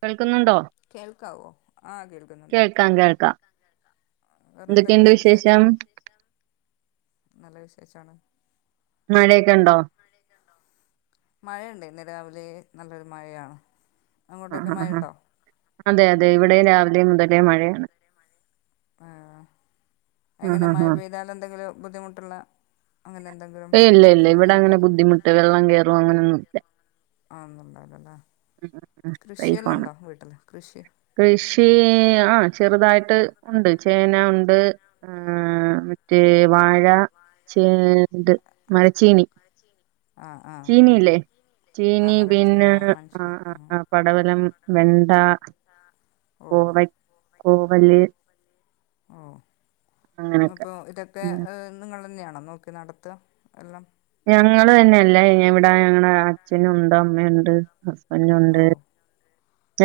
കേൾക്കുന്നുണ്ടോ കേൾക്കാവോ ആഹ് കേൾക്കുന്നുണ്ട് ആഹ് കേൾക്കാം വേറെ എന്തൊക്കെണ്ട് എന്തൊക്കെയുണ്ട് വിശേഷം നല്ല വിശേഷാണ് മഴേക്കെണ്ടോ മഴെണ്ടേനി രാവിലേ നല്ലൊരു മഴയാണ് അങ്ങോട്ടൊക്കെ ആഹ് ആഹ് ആഹ് മഴയുണ്ടോ അതെ അതെ ഇവിടെയും രാവിലേ മുതലേ മഴയാണ് ആഹ് ആ അയെങ്ങനെ ആ മഴ ആ പെയ്താൽ എന്തെങ്കിലും ബുദ്ധിമുട്ടുള്ള അങ്ങനെ എന്തെങ്കിലും ഏഹ് ഇല്ല ഇല്ല ഇവിടെ പ്രശ്നമായിട്ട് അങ്ങനെ ബുദ്ധിമുട്ട് വെള്ളം കയറും അങ്ങനൊന്നുല്ല ആന്നുണ്ടാവുല്ലല്ലേ ഉം ഉം കൃഷിയെല്ലാം സേഫാണ് ഉണ്ടോ വീട്ടില് കൃഷി കൃഷി ആഹ് ചെറുതായിട്ട് ഉണ്ട് ചേന ഉണ്ട് ആഹ് മറ്റേ വാഴ ചേണ്ട് മരച്ചീനി ആഹ് ആഹ് ഉം ചീനിയില്ലേ ആഹ് ചീനി പിന്നെ മരച്ചീന മനസ്സിലായി ആഹ് പടവലം വെണ്ട ഓ കോവ കോവല്ലി ഓഹ് അപ്പോ ഇതൊക്കെ ഉം ഏഹ് നിങ്ങളെന്നെയാണോ നോക്കി നടത്തുവ എല്ലം ഞങ്ങള് തന്നെയല്ലേ ഇവിടെ ഞങ്ങടെ അച്ഛനുണ്ട് അമ്മയുണ്ട് ഓ ഹസ്ബന്റുണ്ട്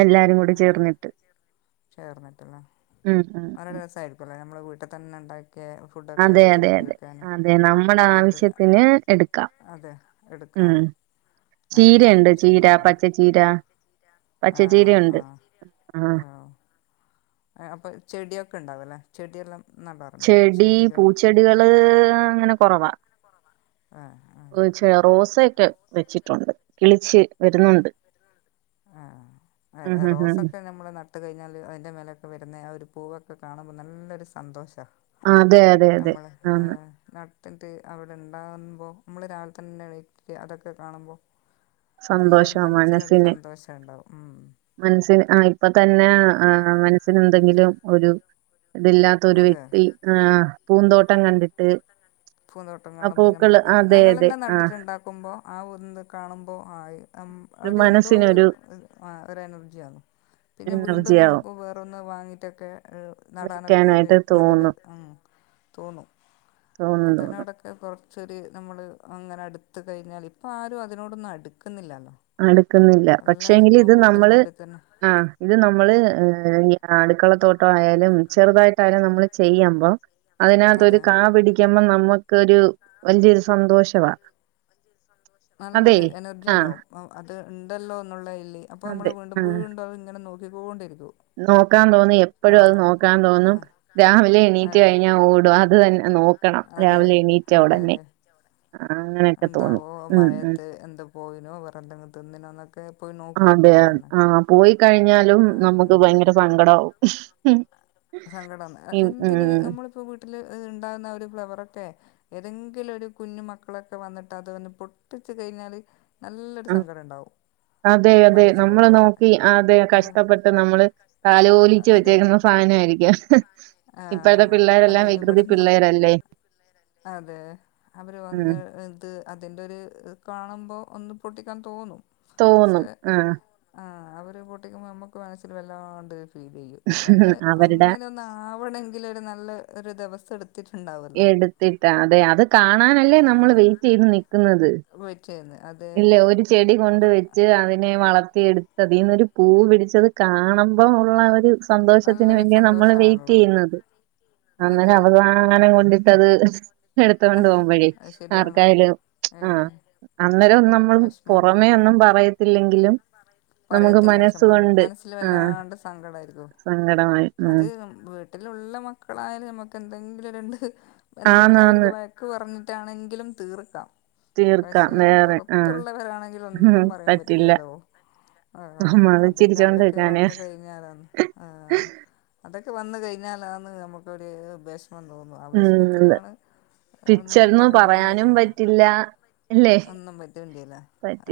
എല്ലാരും കൂടി ചേർന്നിട്ട് ചേർന്നിട്ടല്ലെ ഉം ഉം നല്ല ഉം രസായിരിക്കുല്ലെ നമ്മളെ വീട്ടി തന്നെ ണ്ടാക്കിയെ ഫുഡൊക്കെ അതെ അതെ വെച്ചിട്ട് അതെ കഴിക്കാന് അതെ നമ്മുടെ അതെ ആവശ്യത്തിന് എടുക്കാം അതെ ഉം എടുക്കാന് നല്ലൊരു ചീരയുണ്ട് ചീര സന്തോഷണ്ടാവല്ലോ പച്ചച്ചീര ആഹ് പച്ചച്ചീരയുണ്ട് ആഹ് ആഹ് അപ്പൊ ചെടിയൊക്കെണ്ടാവല്ലെ ചെടിയെല്ലാം നടാറുണ്ടോ ചെടി ചെടികൾ പൂച്ചെടികള് അങ്ങനെ കൊറവാ ആഹ് ആഹ് കൊറച്ച് റോസയൊക്കെ വെച്ചിട്ടുണ്ട് കിളിച്ച് ആഹ് വരുന്നുണ്ട് ആഹ് ഉം അല്ല ഉം ഉം റോസൊക്കെ നമ്മള് നട്ട് ട്ട് കയിഞ്ഞാല് അയ്ൻ്റെ മേലൊക്കെ വെരുന്നെ ആഹ് ഒരു പൂവൊക്കെ കാണുമ്പോ നല്ലൊരു സന്തോഷാ അതെ അതെ അതെ ഞമ്മള് ആന്ന് ആതെ നട്ടിട്ട് അവിടെ ണ്ടാവുമ്പോ മ്മള് രാവിലെ തന്നെവെക്ക അതൊക്കെ കാണുമ്പോ നല്ലൊരു സന്തോഷാ മനസ്സിനൊരു മനസ്സിന് സന്തോഷ ണ്ടാവും ഉം മനസ്സിന് ആഹ് ഇപ്പ തന്നെ ആഹ് മനസ്സിന് എന്തെങ്കിലും ഒരു ഇതില്ലാ ത്തൊരു അതെ വ്യക്തി ആഹ് പൂന്തോട്ടം കണ്ടിട്ട്. പൂന്തോട്ടം ആഹ് പൂക്കള് അതെ അതെ ആഹ്. ക്കുമ്പോ ആഹ് ഒന്ന് കാണുമ്പോ ആയി അം ഒരു അവിടെ എന്തോ ഒരു മനസ്സിനൊരു ഒരു എനർജിയാണ്. പിന്നെ വീണ്ടും എനർജിയാവും നമുക്ക് വേറൊന്ന് വാങ്ങിയിട്ടൊക്കെ ഏഹ് നടാനൊക്കെ ക്കെരു വെക്കാനായിട്ട് തോന്നും നല്ലൊരുമം തോന്നും തോന്നും തോന്നും അതന്നവിടെ. ത് കൊറച്ചൊരു നമ്മള് അങ്ങനെ അടുത്ത് കഴിഞ്ഞാല് ഇപ്പ ആരും അതിനോടൊന്നും അടുക്കുന്നില്ലാല്ലോ. അടുക്കുന്നില്ല പക്ഷേങ്കില് ഇത് നമ്മള്. ഉള്ളിൽ തന്നെ ആഹ് ഇത് നമ്മള് അടുക്കളത്തോട്ടം ആയാലും ചെറുതായിട്ടായാലും നമ്മള് ചെയ്യമ്പം. അതിനാത്തൊരു അതെ കാ പിടിക്കുമ്പോ നമ്മക്കൊരു വല്ല്യോരു സന്തോഷവാ. അതെ നല്ലൊരു ആഹ് എനർജിണ്ടാവും അത് ണ്ടല്ലോ എന്നുള്ളേല് അപ്പൊ മ്മള് അതെ ആഹ് വീണ്ടുംവീണ്ടും അത്ങ്ങനെ നോക്കി. ക്കികോണ്ടിരിക്കോ. നോക്കാൻ തോന്നി എപ്പഴും അത് നോക്കാ തോന്നും. രാവിലെ എണീറ്റ് ആഹ് കഴിഞ്ഞാ ഓടും അത് തന്നെ നോക്കണം അതെ രാവിലെ എണീറ്റ ഒടനെ. അങ്ങനെ. ണ്ടാവോ മഴയത്ത് എന്ത്‌ പോയിനോ വേറെ എന്തെങ്കും തിന്നിനോ ന്നൊക്കെ പോയി നോക്കും അപ്പ അതെ അവിടന്നെ. ആഹ് പോയി കഴിഞ്ഞാലും നമുക്ക് ഭയങ്കര സങ്കടാവും. സങ്കടംന്ന് ഉം എന്തിന് ഉം നമ്മളിപ്പോ വീട്ടില് ണ്ടാവുന്ന ആ ഒരു ഫ്ലവറൊറ്റേ ഏതെങ്കിലും ഒരു കുഞ്ഞു മക്കളൊക്കെ വന്നിട്ട് അത് വന്ന് പൊട്ടിച്ച് കയിഞ്ഞാല്. നല്ലൊരു സങ്കട ണ്ടാവും. അതെ, അതെ നമ്മള് നോക്കി അതെ കഷ്ടപ്പെട്ട് നമ്മള് താലോലിച്ചു അതെ വെച്ചേക്കുന്ന. സാനായിരിക്കും ഇപ്പോഴത്തെ ആഹ് അത് പിള്ളേരെല്ലാം വികൃതി ഇവിടെന്ന് പിള്ളേരല്ലെ. അതെ അവര് ഉം വന്ന് ഇത്. അതിന്റെ ഒരു കാണുമ്പോ ഒന്ന് പൊട്ടിക്കാൻ തോന്നും. തോന്നും പക്ഷെ ആഹ്. ആഹ് അവര് പൊട്ടിക്കുമ്പോ മ്മക്ക് മനസ്സില് വല്ലാണ്ടൊര് ഫീലീയ്യും ഒന്ന് അവരുടെ അങ്ങനെ. ന്നാവണെങ്കില് ഒരു നല്ല ഒരു ദിവസം എടു ട്ടുണ്ടാവ എടുത്തിട്ടാ അതെ അത് കാണാനല്ലേ നമ്മള് വെയിറ്റീത് നിക്ക്ന്നത്. വെച്ചിയുന്നെ അ ഇല്ലെ ഒരു ചെടി കൊണ്ട് വെച്ച് അതിനെ വളർത്തിയെടു ത്തതീ ന്നൊരു പൂ പിടിച്ചത് കാണുമ്പം ഉള്ള ആഹ് ഒരു. രു സന്തോഷത്തിന് നല്ലൊരു വേണ്ടിയാ നമ്മള് സന്തോഷാണല്ലോ വെയിറ്റീയ്യുന്നത്. അങ്ങനെ അതെ അവസാനം കൊണ്ടിട്ടത് എടുത്തോണ്ട് പോവുമ്പഴേ ആർക്കായാലും. ആഹ്. അന്നേരം ഒന്നും നമ്മള് പൊറമേ ഒന്നും പറയത്തില്ലെങ്കിലും. നമുക്ക് പറയത്തില്ല പക്ഷെ മ്മളെ മനസ്സുകൊണ്ട് മനസ്സില് ആഹ് വല്ലാണ്ട് സങ്കട ആയിരിക്കോ സങ്കടമായി അത് ഉം വീ നാട്ടിലുള്ള മക്കളായാലും നമക്ക് എന്തെങ്കിലും രണ്ട് അവർക്ക് ആന്നാന്ന് വ വഴക്ക് പറഞ്ഞിട്ടാണെങ്കിലും തീർക്കാം തീർക്കാം നേരെ ത്തുള്ളവരാണെങ്കിൽ ഒന്നും പറയാൻ പറ്റില്ലല്ലോ ആഹ് നമ്മള് അതൊക്കെ ചിരിച്ചോണ്ട് അവരൊക്കെ നിക്കാനേ വന്ന് കഴിഞ്ഞാലന്ന് ആഹ് അതൊക്കെ വന്ന് കഴിഞ്ഞാലാന്ന് നമുക്കൊരു വിഷമം തോന്നുവ ആ ഉം വിഷമത്തിലാണ് ഒന്നും പിച്ചർന്ന് പറയാനും പറ്റൂല പറ്റില്ല ഇല്ലേ ഒന്നും പറ്റുണ്ടീല്ല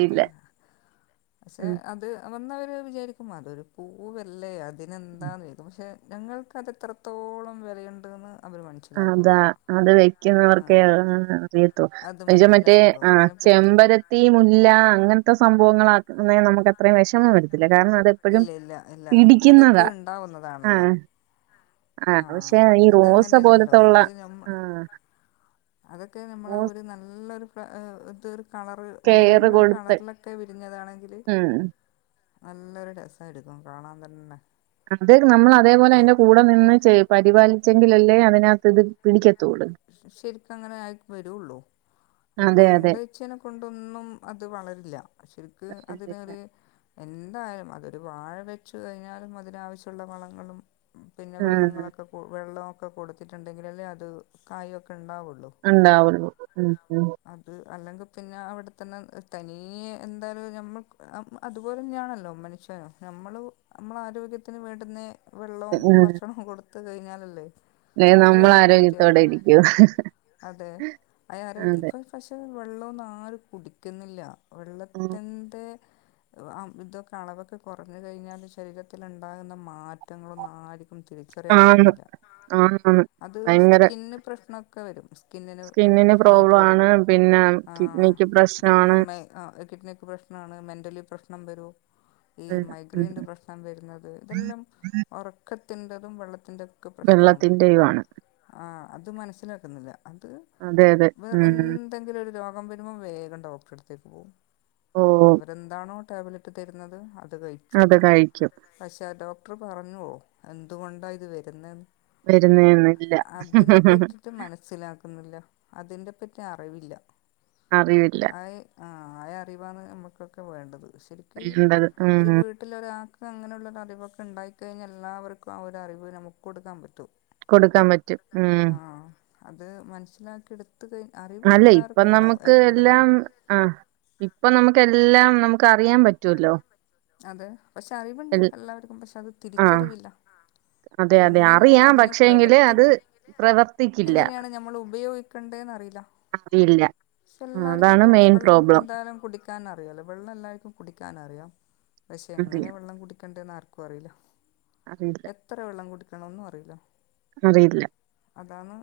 അതെ പക്ഷെ ഉം അത് വന്നവര് വിചാരിക്കും അത് ഒരു പൂവല്ലേ അതിനെന്താെന്ന് പക്ഷെ ഞങ്ങൾക്ക് അത് എത്രത്തോളം വിലയുണ്ടെന്ന് അവര് മന അതാ അത് വെക്കുന്നവർക്കേ അറിയത്തൊ അത് മറ്റേ മനസ്സിലാവുള്ളൂ ആഹ് അതിനെപ്പറ്റി ചെമ്പര ത്തി മുല്ല അങ്ങനത്തെ സംഭവങ്ങളാക്കുന്നെ നമുക്ക് അത്രയും വിഷമം വരത്തില്ല കാരണം അത് ഇല്ലില്ല ഇല്ല അതിപ്പോയും ഉണ്ടാവുന്നതാണല്ലോ ആഹ് പക്ഷെ ഈ ആഹ് റോസ ഇതങ്ങനെ അല്ലല്ലോ പോലത്തുള്ള ഇത് നമ്മ ആഹ് അതൊക്കെ നമ്മള് റോസ് ഒരു നല്ലൊര് ഇതൊര് കളറ് കെയറ് വേറെന്ന ഒരു കൊടുത്ത് കളറിലൊക്കെ വിരിഞ്ഞതാണെങ്കില് ഉം നല്ലൊരു രസായിരുന്നു കാണാൻ തന്നെ അത് നമ്മള് അതേപോലെ അതിന്റെ കൂടെ നിന്ന് ചെ പരിപാലിച്ചെങ്കിലല്ലേ അതിനകത്ത് ഇത് പിടിക്കത്തുള്ളൂ ശരിക്ക് അങ്ങനെ ആയി വരുള്ളൂ അവിടെ അതെ കൊണ്ട് അതെ വെച്ചേനെ കൊണ്ടൊന്നും അത് വളരില്ല ശരിക്ക് അതിനൊര് എന്തായാലും അതൊരു വാഴ വെച്ചു കഴിഞ്ഞാലും അതിനാവശ്യമുള്ള വളങ്ങളും പിന്നെ ആഹ് വെള്ളങ്ങളൊക്കെ വെള്ളമൊക്കെ കൊടുത്തിട്ടുണ്ടെങ്കിൽ അല്ലേ അത് കായൊക്കെ ഉണ്ടാവുള്ളൂ ഉണ്ടാവുള്ളു ഉം ഉം അത് അല്ലെങ്കിൽ പിന്നെ അവിടെത്തന്നെ തനിയെ എന്തായാലും നമ്മൾ അതുപോലെ തന്നെയാണല്ലോ മനുഷ്യനും നമ്മള് നമ്മള ആരോഗ്യത്തിന് വേണ്ടുന്നെ വെള്ളവും ഭക്ഷണവും കൊടുത്ത് കഴിഞ്ഞാലല്ലേ ഒരു നമ്മള് എനർജറ്റി ആരോഗ്യത്തോടെ ആവും ഇരിക്കൂ അതെ അയ ആരോ അതെ ഇപ്പം പക്ഷെ വെള്ളമൊന്നും ആരും കുടിക്കുന്നില്ല ഉം വെള്ളത്തിന്റെ ആഹ് ഇതൊക്കെ അളവൊക്കെ കുറഞ്ഞു കഴിഞ്ഞാല് ശരീരത്തിലുണ്ടാകുന്ന മാറ്റങ്ങളും നാ തിരിച്ചറിയാൻ ആന്ന് പറ്റുന്നില്ല ആന്നാന്ന് അത് ഭയങ്കര സ്കിന്ന് പ്രശ്നമൊക്കെ വരും സ്കിന്നിന് ഒരു പ്രശ്നമായിട്ട് പ്രോബ്ലം വരും ആണ് പിന്നെ ആഹ് കിഡ്നിക്ക് പ്രശ്നമാണ് നമ്മളമ്മേ ആഹ് കിഡ്നിക്ക് പ്രശ്നമാണ് മെന്റലി പ്രശ്നം വരും ഈ എല്ലാം ഉം മൈഗ്രൈയിന്റെ പ്രശ് വരുന്നത് ഇതെല്ലാം ഉറക്കത്തിന്റെതും വെള്ളത്തിന്റെയൊക്കെ പ്രശ്നമാണ് വെള്ളത്തിന്റെയും ആണ് ആഹ് അത് മനസ്സിലാക്കുന്നില്ല അത് അതെ അതെ വേറെ ഉം എന്ത്‌ എന്തെങ്കിലും ഒരു രോഗം വരുമ്പോൾ വേഗം ഡോക്ടറടുത്തേക്ക് പോകും ഓ അവരെന്താണോ ടാബ്ല റ്റ് തരുന്നത് അത് കഴി അത് കഴിക്കും പക്ഷേ ഡോക്ടറ് പറഞ്ഞുവോ എന്തുകൊണ്ടാ ഇത് വരുന്നേന്ന് വരുന്നേന്ന് അതിനെ പറ്റിട്ട് മനസ്സിലാക്കുന്നില്ല അതിനെ പറ്റി അറിവില്ല അറിവില്ല അയി ആഹ് അറിവാണ് നമ്മുക്കൊക്കെ വേണ്ടത് പക്ഷേ ക്ക് വേണ്ടത് ഒരു ഉം വീട് വീട്ടിലൊരാൾക്ക് അങ്ങനെയുള്ളൊരു അറിവൊക്കെ ഉണ്ടായി കഴിഞ്ഞാൽ എല്ലാവർക്കും ആ ഒരു അറിവ് നമ്മുക്ക് കൊടുക്കാൻ പറ്റും കൊടുക്കാൻ പറ്റും കൊടുക്കാൻ പറ്റും ഉം ആഹ് അത് മനസ്സിലാക്കി എടു ത് അറിവ് അല്ല ഇപ്പൊ എല്ലാർക്കും ഇണ്ടാവും എവിടുന്ന് ഇപ്പം നമ്മുക്ക് എല്ലാം നമ്മുക്ക് അറിയാൻ പറ്റൂല്ലോ അതെ പക്ഷെ അറിവുണ്ട് എല്ലാവർക്കും പക്ഷെ അത് ആഹ് തിരിച്ചറിവില്ല ഉം അതെ അതെ എങ്ങനെയാണ് അറിയാം അതിനെ പക്ഷേങ്കില് അത് പ്രവർത്തിക്ക പ്രവർത്തിക്കില്ല എങ്ങനെയാണ് ഞമ്മള് ഉപയോഗിക്കണ്ടേന്ന് അറിയില്ല അറിയില്ല ആ, എല്ലാർക്കും അതാണ് ഇപ്പൊ മെയിൻ വെള്ളം പ്രോബ്ലം എന്താ കുടിക്കാൻ അറിയുള്ളൂ വെള്ളം എല്ലാവർക്കും കുടിക്കാൻ അറിയാം പക്ഷെ എങ്ങനെ അറിയാം വെള്ളം കുടിക്കണ്ടെന്ന് ആർ അറിയില്ല അറിയില്ല എത്ര വെള്ളം കുടിക്കണന്നും അറിയില്ല അറിയില്ല അതാണ്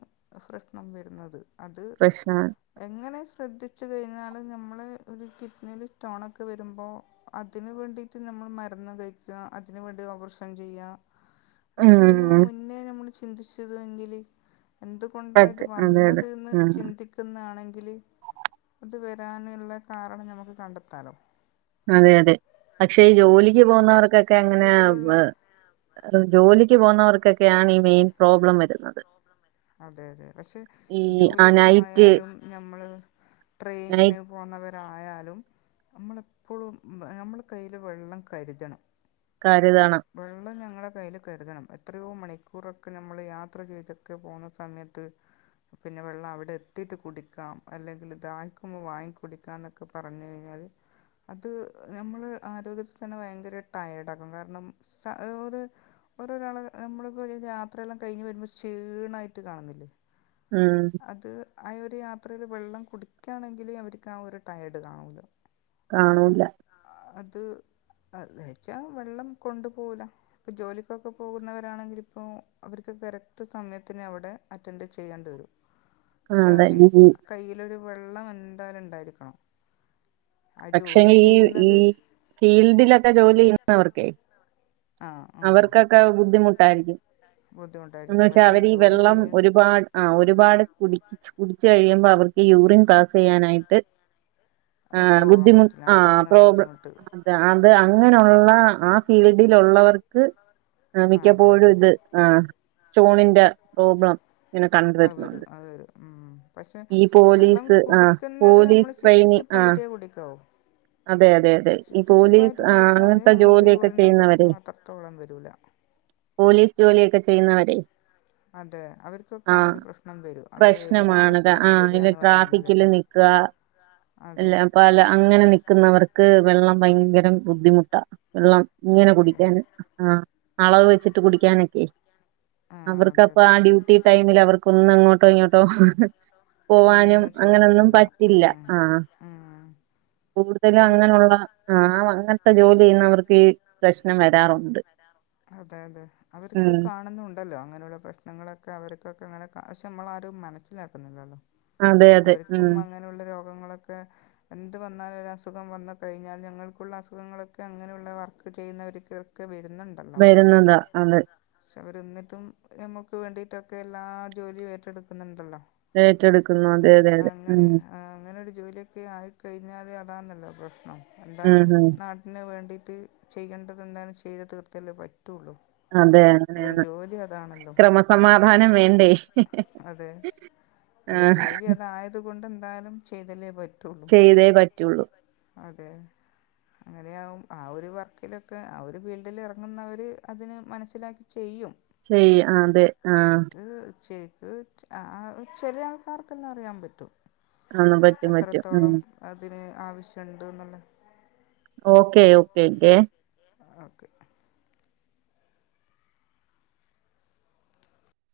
പ്രശ്‌നം വരുന്നത് അത് പ്രശ്നാണ് എങ്ങനെ ശ്രദ്ധിച്ചു കഴിഞ്ഞാൽ നമ്മള് ഒരു കിഡ്നില് സ്റ്റോണൊക്കെ വരുമ്പോ അതിന് വേണ്ടിട്ട് നമ്മൾ മരുന്ന് കഴിക്ക അതിന് വേണ്ടി ഓപ്പറേഷൻ ചെയ്യ അത് ചെയ്യുന്നതിന് ഉം മുന്നേ നമ്മൾ ചിന്തിച്ചത് എങ്കില് എന്ത് കൊണ്ടാ ഇത് പറ്റും അതെ അതെ വന്നത് ന്ന് ഉം ചിന്തിക് ക്കുന്നാണെങ്കില് അത് വരാനുള്ള കാരണം നമുക്ക് കണ്ടെത്താലോ അതെയതെ പക്ഷെ ഈ ജോലിക്ക് അത് പോകുന്നവർക്കൊക്കെ അങ്ങനെ വ് വീട്ടിലുള്ള അഹ് ജോലിക്ക് പോവുന്നവർക്കൊക്കെയാണ് ഈ മെയിൻ പ്രോബ്ലം വരുന്നത് അതെയതെ പക്ഷെ ഈ ആ നൈറ്റ് ജോലിക്കായാലും നമ്മള് ട്രെയിൻ ന് നൈറ്റ് പോന്നവരായാലും നമ്മളെപ്പോഴും എഹ് നമ്മള് കയ്യില് വെള്ളം കരുതണം കാര്യതാണ് വെള്ളം ഞങ്ങളെ കയ്യിൽ കരുതണം എത്രയോ മണിക്കൂറൊക്കെ നമ്മൾ യാത്ര ചെയ്ത് ക്കെ പോണ സമയത്ത് പിന്നെ വെള്ളം അവിടെ എത്തിയിട്ട് കുടിക്കാം അല്ലെങ്കിൽ ദാഹിക്കുമ്പോ വാങ്ങി കുടിക്കാന്ന ക്കെ പറഞ്ഞഴിഞ്ഞാൽ അത് നമ്മള് ആരോഗ്യത്തിന് ഭയങ്കര ടയേർഡ ആക്കും കാരണം [unintelligible] ഓരോരാള് നമ്മള് പ്പ ഇ യാത്രയെല്ലാം കഴിഞ്ഞ് വരുമ്പോ ക്ഷീണായിട്ട് കാണുന്നില്ലേ ഉം അത് ആഹ് ഒരു യാത്രേല് വെള്ളം കുടിക്കാണെങ്കിൽ അവർക്ക് ആ ഒരു ടയേർഡ് കാണൂല കാണൂല്ല അത് അതേച്ച വെള്ളം കൊണ്ടുപോവൂല ഇപ്പൊ ജോലിക്കൊക്കെ പോകുന്നവരാണെങ്കില് ഇപ്പോ അവർക്ക് കരക് ക്റ്റ് സമയത്തിന് അവിടെ അറ്റൻഡ് ചെയ്യേണ്ടി വരും ആ, പക്ഷെ അതെ അവര് ഈ കയ്യിലൊരു വെള്ളം എന്തായാലും ണ്ടായിരിക്കണം ആഹ് പക്ഷേ ജോലി ഈ ഈ ചെയ്യുന്നത് ഫീൽഡിലൊക്കെ ജോലി ചെയ്യുന്നവർക്കെ ആ ആ അവർക്കൊക്കെ ബുദ്ധിമുട്ടായിരിക്കും എന്നു ബുദ്ധിമുട്ടായിരിക്കും വെച്ചാ പക്ഷേ ഈ അവരീ ജോലി വെള്ളം ചെയ്യ ഒരുപാട് ആഹ് ഒരുപാട് കുടിച്ച് കുടിച്ചു കഴിയുമ്പോ അവർക്ക് ഈ യൂറിൻ പാസ് ചെയ്യാനായിട്ട് ആഹ് പോകാൻ ബുദ്ധിമു പറ്റില്ല ആ ഹ് അതാണ് പ്രോബ് ബുദ്ധിമുട്ട് ത് അത് അങ്ങനെയുള്ള ആഹ് ഫീൽഡിൽ ഉള്ളവർക്ക് ആ അതെ മിക്കപ്പോഴും അതെ ഇത് ആഹ് സ്റ്റോണിന്റെ പ്രോബ്ലം ഇങ്ങനെ അഹ് വരു കണ്ടുവരുന്നുണ്ട്. അഹ് വരും ഉം പക്ഷെ ഈ വെള്ളം പോലീസ് ആഹ് കുടിക്കുന്നത് നമ്മള് പോലീസ് സിപ് ട്രെയിനി സിപ് ആഹ് ആയിട്ടേ കുടിക്കാവൂ അതെ അതെ അതെ ഈ സിപ് സിപ് പോലീസ് ആയിട്ട് ആഹ് കുടിച്ചാല് അങ്ങനത്തെ നമുക്ക് ജോലിയൊക്കെ യൂറിന്റെ ചെയ്യുന്നവരെ പ്രശ്നം അത്രത്തോളം വരൂല്ല പോലീസ് ജോലിയൊക്കെ ചെയ്യുന്നവരെ അതെ അവർക്കൊക്കെ ആഹ് ഒരു പ്രശ്നം വരും അവര് ഏത് പ്രശ്നമാണ് ഭാഗത്താന്ന് ആഹ് ഇല്ല വരികാന്ന് പറയാൻ കഴിയില്ലല്ലോ ട്രാഫിക്കില് നിക്കുക അതെ അല്ല പല അങ്ങനെ നിക്കുന്നവർക്ക് വെള്ളം ഭയങ്കരം ബുദ്ധിമുട്ടാ വെള്ളം ഇങ്ങനെ അതെ അതെ കുടിക്കാന് ആഹ് അളവ് വെച്ചിട്ട് കുടിക്കാനൊക്കെ ആ അവർക്ക്‌ അതെ അപ്പ അതെ ആഹ് ഡ്യൂട്ടി ടൈമില് അവർക്ക് ഒന്ന് അങ്ങോട്ടോ ഇങ്ങോട്ടോ പോവാനും ഒന്നും അങ്ങനൊന്നും പറ്റില്ല ആഹ് ആഹ് കൂടുതലും അങ്ങനുള്ള ആഹ് അങ്ങൻത്തെ ജോലി ചെയ്യുന്നവർക്കേ ഈ പ്രശ്നം വരാറുള്ളൂ അതെ അതെ അവർക്ക് ഉം കാണുന്നും ണ്ടല്ലോ അങ്ങനെയുള്ള പ്രശ്നങ്ങളൊക്കെ അവർക്കൊക്കെ അങ്ങനെ പക്ഷെ നമ്മള ആരും മനസ്സിലാക്കുന്നില്ലല്ലോ അതെ അതെ അവർക്കും ഉം അങ്ങനെയുള്ള രോഗങ്ങളൊക്കെ എന്ത് വന്നാലും ഒരു അസുഖം വന്ന് കഴിഞ്ഞാൽ ഞങ്ങൾക്കുള്ള അസുഖങ്ങളൊക്കെ അങ്ങനെയുള്ള വർക്ക് ചെയ്യുന്നവർക്ക് ഒക്കെ വരുന്നുണ്ടല്ലോ വരുന്നതാ അതെ പക്ഷെ അവർ ഇന്നിട്ടും നമ്മുക്ക് വേണ്ടിട്ടൊക്കെ എല്ലാ ജോലിയും ഏറ്റെടുക്കുന്നുണ്ടല്ലോ ഏറ്റെടുക്കുന്നു അതെ അതെ അതെ ഊം ആഹ് അങ്ങനൊരു ജോലിയൊക്കെ ആയിക്കഴിഞ്ഞാല് അതാണെല്ലോ പ്രശ്നം ഉം എന്തായാലും ഉം നാട്ടി ഇന്നെ വേണ്ടിയിട്ട് ചെയ്യേണ്ടത് എന്താണ് ചെയ്ത തീർത്തല്ലേ പറ്റുള്ളൂ അതെ അതെ അതൊരു അതെ ജോലി അതാണല്ലോ ക്രമസമാധാനം വേണ്ടേ? ക്രമസമാധാനം വേണ്ടേ? അതെ ഒരു ആഹ് ജോലി അതായത് കൊണ്ട് എന്തായാലും ചെയ്തല്ലേ പ ചെയ്തേ പറ്റുള്ളൂ അതെ അങ്ങനെയാകും ആ ഒരു വർക്കിലൊക്കെ ആ ഒരു ഫീൽ തില് ഇറങ്ങുന്നവര് അതിന് മനസ്സിലാക്കി ചെയ്യും ചെയ്യ അതെ ആഹ് അത് ശരിക്ക് അ ആഹ് ചെലെ ആൾക്കാർക്കെല്ലാം അറിയാൻ പറ്റും ആന്ന് പറ്റും പറ്റും എത്രത്തോളം ഉം അതിന് ആവശ്യണ്ട്ന്ന്ള്ളത് ഓക്കേ ഓക്കേ ക്കെ ഓക്കെ